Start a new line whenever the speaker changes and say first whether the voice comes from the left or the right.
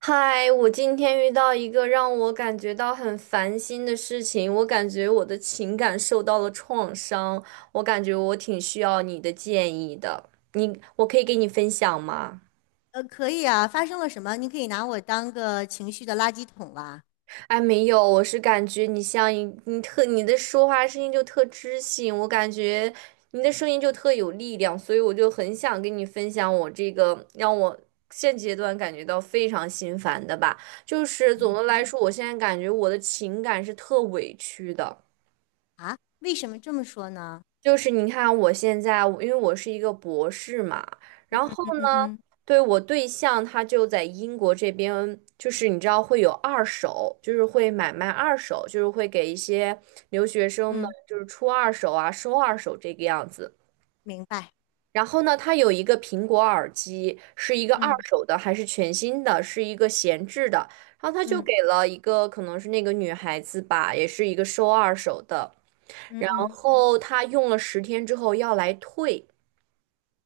right: 嗨，我今天遇到一个让我感觉到很烦心的事情，我感觉我的情感受到了创伤，我感觉我挺需要你的建议的，你，我可以给你分享吗？
left: 可以啊，发生了什么？你可以拿我当个情绪的垃圾桶啦。
right: 哎，没有，我是感觉你像一你特你的说话声音就特知性，我感觉你的声音就特有力量，所以我就很想跟你分享我这个让我现阶段感觉到非常心烦的吧，就是总
left: 嗯
right: 的来
left: 哼。
right: 说，我现在感觉我的情感是特委屈的。
left: 啊，为什么这么说呢？
right: 就是你看，我现在因为我是一个博士嘛，
left: 嗯
right: 然
left: 嗯。
right: 后
left: 嗯嗯
right: 呢，
left: 嗯
right: 对我对象他就在英国这边，就是你知道会有二手，就是会买卖二手，就是会给一些留学生们
left: 嗯，
right: 就是出二手啊，收二手这个样子。
left: 明白。
right: 然后呢，他有一个苹果耳机，是一个二
left: 嗯
right: 手的还是全新的，是一个闲置的。然后他就
left: 嗯
right: 给了一个可能是那个女孩子吧，也是一个收二手的。
left: 嗯
right: 然
left: 嗯，
right: 后他用了10天之后要来退，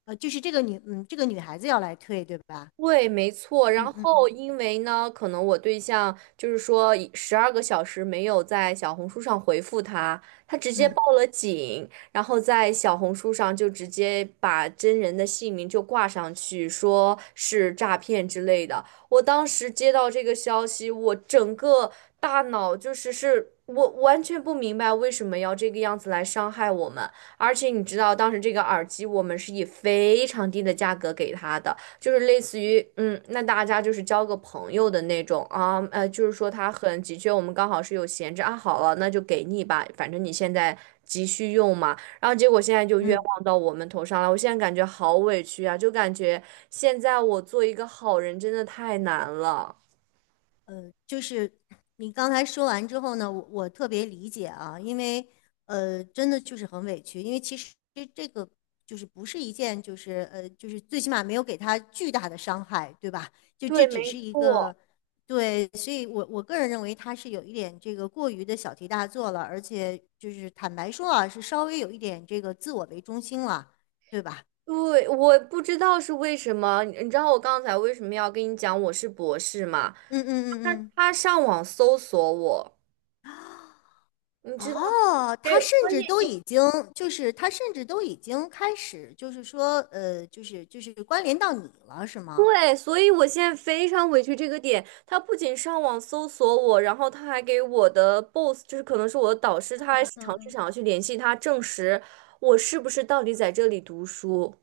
left: 就是这个女，嗯，这个女孩子要来退，对吧？
right: 对，没错。然
left: 嗯嗯
right: 后，
left: 嗯
right: 因为呢，可能我对象就是说，十二个小时没有在小红书上回复他，他直接
left: 嗯
right: 报了警，然后在小红书上就直接把真人的姓名就挂上去，说是诈骗之类的。我当时接到这个消息，我整个大脑就是是。我完全不明白为什么要这个样子来伤害我们，而且你知道，当时这个耳机我们是以非常低的价格给他的。就是类似于，那大家就是交个朋友的那种啊，就是说他很急缺，我们刚好是有闲置啊，好了，那就给你吧，反正你现在急需用嘛。然后结果现在就冤
left: 嗯。
right: 枉到我们头上了，我现在感觉好委屈啊，就感觉现在我做一个好人真的太难了。
left: 呃，就是你刚才说完之后呢，我特别理解啊，因为真的就是很委屈，因为其实这个不是一件就是最起码没有给他巨大的伤害，对吧？就这
right: 对，
left: 只是
right: 没
left: 一
right: 错。
left: 个。对，所以我个人认为他是有一点这个过于的小题大做了，而且就是坦白说啊，是稍微有一点这个自我为中心了，对吧？
right: 对，我不知道是为什么，你知道我刚才为什么要跟你讲我是博士吗？
left: 嗯。嗯嗯
right: 他
left: 嗯。
right: 他上网搜索我，你知道，
left: 哦，
right: 对，
left: 他甚
right: 所以。
left: 至都已经。就是他甚至都已经开始关联到你了是吗？
right: 对，所以我现在非常委屈这个点。他不仅上网搜索我，然后他还给我的 boss，就是可能是我的导师，他还
left: 嗯
right: 尝试
left: 嗯。
right: 想要去联系他，证实我是不是到底在这里读书。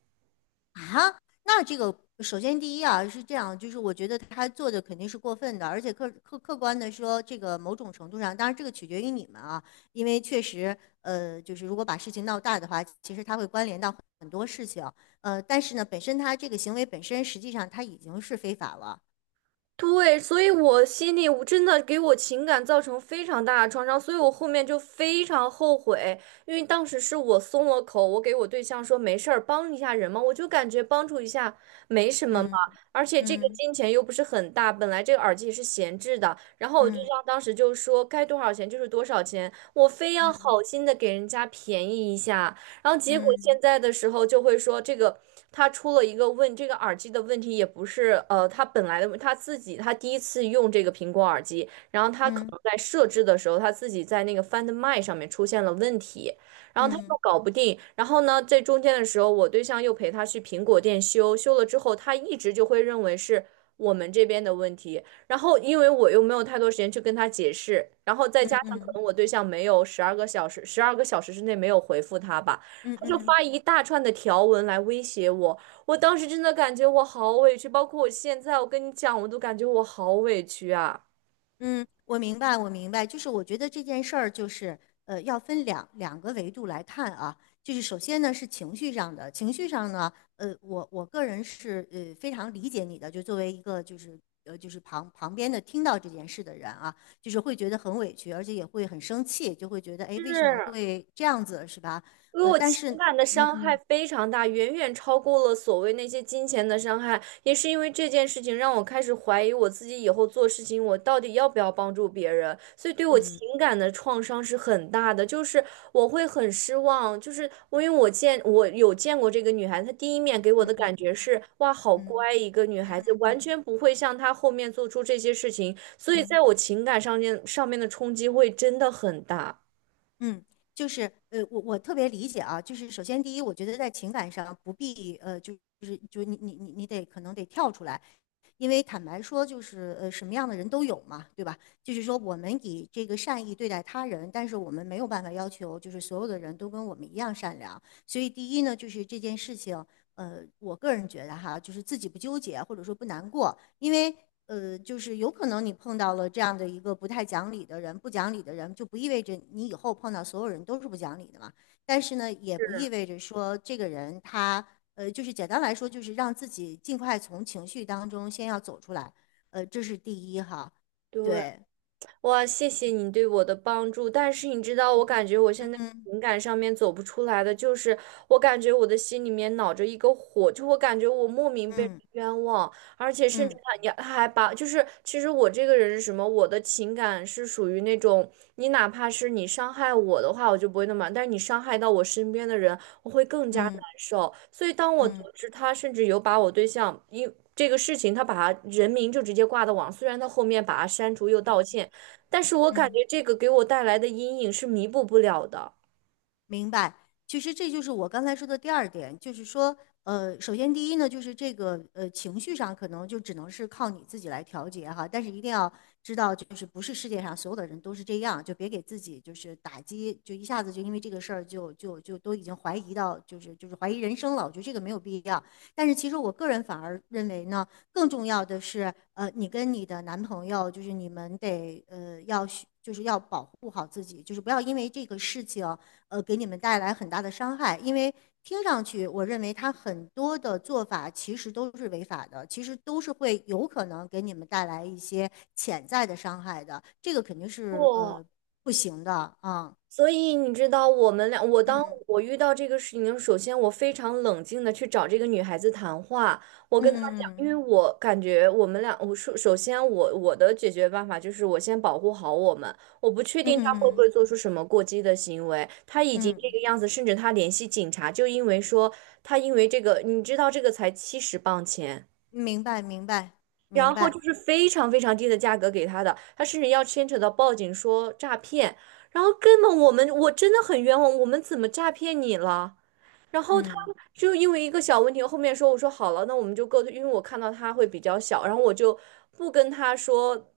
left: 啊，那这个首先第一啊是这样，就是我觉得他做的肯定是过分的，而且客观的说，这个某种程度上，当然这个取决于你们啊，因为确实，就是如果把事情闹大的话，其实他会关联到很多事情，但是呢，本身他这个行为本身实际上他已经是非法了，
right: 对，所以我心里我真的给我情感造成非常大的创伤，所以我后面就非常后悔，因为当时是我松了口，我给我对象说没事儿，帮一下人嘛，我就感觉帮助一下没什么嘛，
left: 嗯
right: 而且这个
left: 嗯
right: 金钱又不是很大，本来这个耳机也是闲置的，然后我对
left: 嗯
right: 象当时就说该多少钱就是多少钱，我非要
left: 嗯。
right: 好心的给人家便宜一下。然后结果
left: 嗯
right: 现在的时候就会说，这个他出了一个问，这个耳机的问题也不是他本来的问他自己他第一次用这个苹果耳机，然后他可
left: 嗯
right: 能在设置的时候，他自己在那个 Find My 上面出现了问题，然后他
left: 嗯
right: 又搞不定，然后呢，在中间的时候，我对象又陪他去苹果店修，修了之后，他一直就会认为是我们这边的问题。然后因为我又没有太多时间去跟他解释，然后再
left: 嗯
right: 加上可
left: 嗯
right: 能我对象没有十二个小时，十二个小时之内没有回复他吧。
left: 嗯
right: 就
left: 嗯。
right: 发一大串的条文来威胁我，我当时真的感觉我好委屈，包括我现在，我跟你讲，我都感觉我好委屈啊。
left: 嗯，我明白，我明白。就是我觉得这件事儿，要分两个维度来看啊。就是首先呢是情绪上的，情绪上呢，我个人是非常理解你的，就作为一个旁边的听到这件事的人啊，就是会觉得很委屈，而且也会很生气，就会觉得哎为
right: 是
left: 什么会这样子是吧？
right: 因为
left: 呃，
right: 我
left: 但
right: 情
left: 是
right: 感的
left: 嗯
right: 伤害
left: 嗯
right: 非常大，远远超过了所谓那些金钱的伤害。也是因为这件事情，让我开始怀疑我自己以后做事情，我到底要不要帮助别人。所以对我
left: 嗯
right: 情感的创伤是很大的，就是我会很失望。就是我因为我见我有见过这个女孩子她第一面给我
left: 嗯
right: 的
left: 嗯
right: 感
left: 嗯嗯嗯嗯
right: 觉是哇，好
left: 嗯
right: 乖一个女
left: 嗯。
right: 孩子，
left: 嗯
right: 完
left: 嗯
right: 全不会像她后面做出这些事情。所以
left: 嗯。
right: 在我情感上面的冲击会真的很大。
left: 嗯，就是我特别理解啊，就是首先第一，我觉得在情感上不必就是就你得可能得跳出来，因为坦白说，什么样的人都有嘛，对吧？就是说，我们以这个善意对待他人，但是我们没有办法要求，就是所有的人都跟我们一样善良。所以，第一呢，就是这件事情，我个人觉得哈，就是自己不纠结或者说不难过，因为就是有可能你碰到了这样的一个不太讲理的人，不讲理的人就不意味着你以后碰到所有人都是不讲理的嘛。但是呢，也不意
right: 是
left: 味着说这个人他就是简单来说，就是让自己尽快从情绪当中先要走出来，这是第一哈。
right: 对。
left: 对，
right: 哇，谢谢你对我的帮助，但是你知道，我感觉我现在
left: 嗯
right: 情感上面走不出来的，就是我感觉我的心里面恼着一个火，就我感觉我莫名被人
left: 嗯
right: 冤枉，而且甚至
left: 嗯
right: 他你还把，就是其实我这个人是什么，我的情感是属于那种，你哪怕是你伤害我的话，我就不会那么，但是你伤害到我身边的人，我会更加难
left: 嗯
right: 受。所以当我得
left: 嗯嗯
right: 知他甚至有把我对象因这个事情，他把他人名就直接挂到网，虽然他后面把他删除又道歉。但是我感
left: 嗯。
right: 觉这个给我带来的阴影是弥补不了的。
left: 明白，其实这就是我刚才说的第二点，就是说，首先第一呢，就是这个情绪上可能就只能是靠你自己来调节哈，但是一定要知道，就是不是世界上所有的人都是这样，就别给自己就是打击，就一下子就因为这个事儿就都已经怀疑到就是怀疑人生了，我觉得这个没有必要。但是其实我个人反而认为呢，更重要的是，你跟你的男朋友，就是你们得要要保护好自己，就是不要因为这个事情。给你们带来很大的伤害，因为听上去，我认为他很多的做法其实都是违法的，其实都是会有可能给你们带来一些潜在的伤害的，这个肯定是
right: 不，
left: 不行的啊。
right: 所以你知道，我们俩，我当
left: 嗯，
right: 我遇到这个事情的时候，首先我非常冷静的去找这个女孩子谈话，我
left: 嗯
right: 跟她讲，因
left: 嗯
right: 为我感觉我们俩，我首先我的解决办法就是我先保护好我们，我不确
left: 嗯嗯
right: 定她会不
left: 嗯
right: 会做出什么过激的行为，她已经这
left: 嗯，
right: 个样子，甚至她联系警察，就因为说她因为这个，你知道这个才70磅钱。
left: 明白明白明
right: 然后
left: 白，
right: 就是非常非常低的价格给他的，他甚至要牵扯到报警说诈骗，然后根本我们我真的很冤枉，我们怎么诈骗你了？然后他
left: 嗯
right: 就因为一个小问题，后面说我说好了，那我们就各退，因为我看到他会比较小，然后我就不跟他说，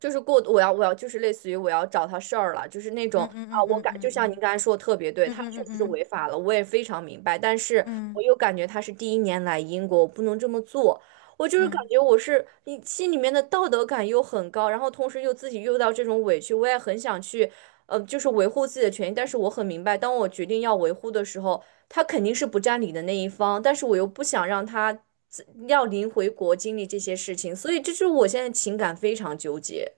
right: 就是过我要就是类似于我要找他事儿了，就是那种
left: 嗯嗯
right: 啊，
left: 嗯
right: 我
left: 嗯
right: 感就
left: 嗯
right: 像您
left: 嗯
right: 刚才说的特别对，
left: 嗯
right: 他
left: 嗯
right: 确
left: 嗯
right: 实是违
left: 嗯
right: 法了，我也非常明白，但是我
left: 嗯
right: 又感觉他是第一年来英国，我不能这么做。我就是感
left: 嗯。
right: 觉我是你心里面的道德感又很高，然后同时又自己又到这种委屈，我也很想去就是维护自己的权益。但是我很明白，当我决定要维护的时候，他肯定是不占理的那一方，但是我又不想让他自要临回国经历这些事情，所以这就是我现在情感非常纠结。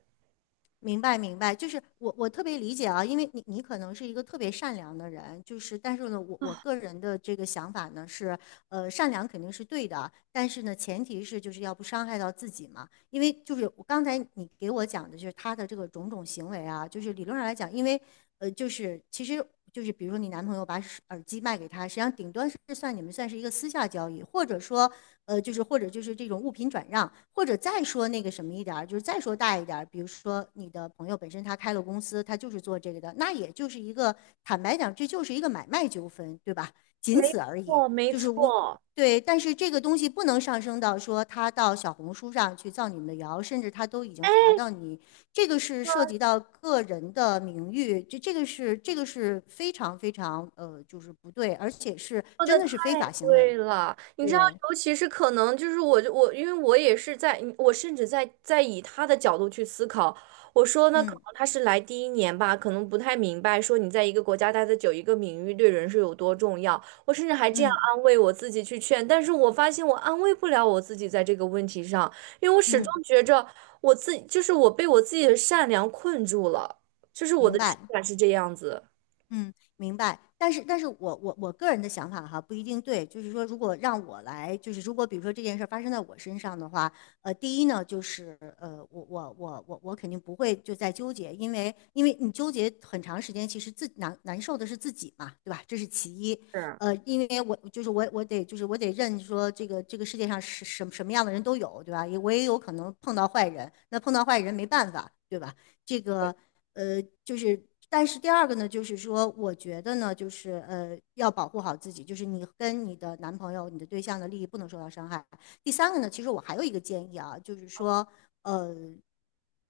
left: 明白，明白，就是我特别理解啊，因为你你可能是一个特别善良的人，就是但是呢，我个人的这个想法呢是，善良肯定是对的，但是呢，前提是就是要不伤害到自己嘛，因为就是我刚才你给我讲的就是他的这个种种行为啊，就是理论上来讲，因为其实就是比如说你男朋友把耳机卖给他，实际上顶端是算你们算是一个私下交易，或者说就是或者就是这种物品转让，或者再说那个什么一点儿，就是再说大一点儿，比如说你的朋友本身他开了公司，他就是做这个的，那也就是一个坦白讲，这就是一个买卖纠纷，对吧？仅
right: 没
left: 此而已，
right: 错，没
left: 就是无。
right: 错。
left: 对，但是这个东西不能上升到说他到小红书上去造你们的谣，甚至他都已经查到你，这个是涉及到个人的名誉，这个是这个是非常非常就是不对，而且是
right: 说
left: 真
right: 的太
left: 的是非法行为，
right: 贵了，你知道，
left: 对，
right: 尤其是可能就是我，因为我也是在，我甚至在以他的角度去思考，我说呢，可
left: 嗯。
right: 能他是来第一年吧，可能不太明白说你在一个国家待的久，一个名誉对人是有多重要，我甚至还这样
left: 嗯。
right: 安慰我自己去劝，但是我发现我安慰不了我自己在这个问题上，因为我始终
left: 嗯，
right: 觉着我自己就是我被我自己的善良困住了，就是我的
left: 明
right: 情
left: 白，
right: 感是这样子，
left: 嗯，明白。但是，但是我个人的想法哈不一定对，就是说，如果让我来，就是如果比如说这件事儿发生在我身上的话，第一呢，我肯定不会就在纠结，因为因为你纠结很长时间，其实自难难受的是自己嘛，对吧？这是其一。
right: 是。
left: 因为我就是我我得就是我得认说这个这个世界上是什么样的人都有，对吧？也我也有可能碰到坏人，那碰到坏人没办法，对吧？这个。呃，就是但是第二个呢，就是说，我觉得呢，要保护好自己，就是你跟你的男朋友、你的对象的利益不能受到伤害。第三个呢，其实我还有一个建议啊，就是说，呃。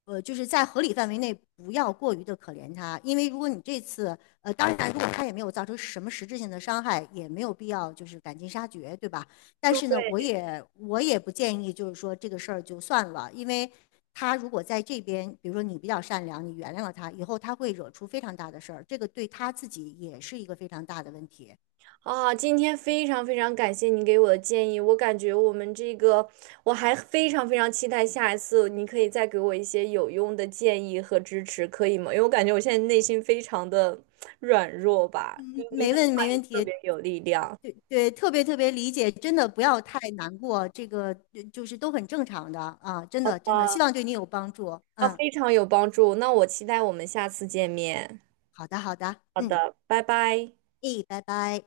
left: 就是在合理范围内，不要过于的可怜他，因为如果你这次，呃，当然，如果他也没有造成什么实质性的伤害，也没有必要就是赶尽杀绝，对吧？但是呢，我
right: 对。
left: 也我也不建议，就是说这个事儿就算了，因为他如果在这边，比如说你比较善良，你原谅了他，以后他会惹出非常大的事儿，这个对他自己也是一个非常大的问题。
right: 啊，今天非常非常感谢你给我的建议，我感觉我们这个，我还非常非常期待下一次你可以再给我一些有用的建议和支持，可以吗？因为我感觉我现在内心非常的软弱吧，你
left: 嗯，
right: 您的
left: 没
right: 话语
left: 问
right: 特
left: 题，
right: 别有力量。
left: 对对，特别特别理解，真的不要太难过，这个就是都很正常的啊，真
right: 好
left: 的真的，希
right: 的，
left: 望对你有帮助。
right: 啊，
left: 嗯，
right: 非常有帮助。那我期待我们下次见面。
left: 好的好的，
right: 好
left: 嗯，
right: 的，拜拜。
left: 咦，拜拜。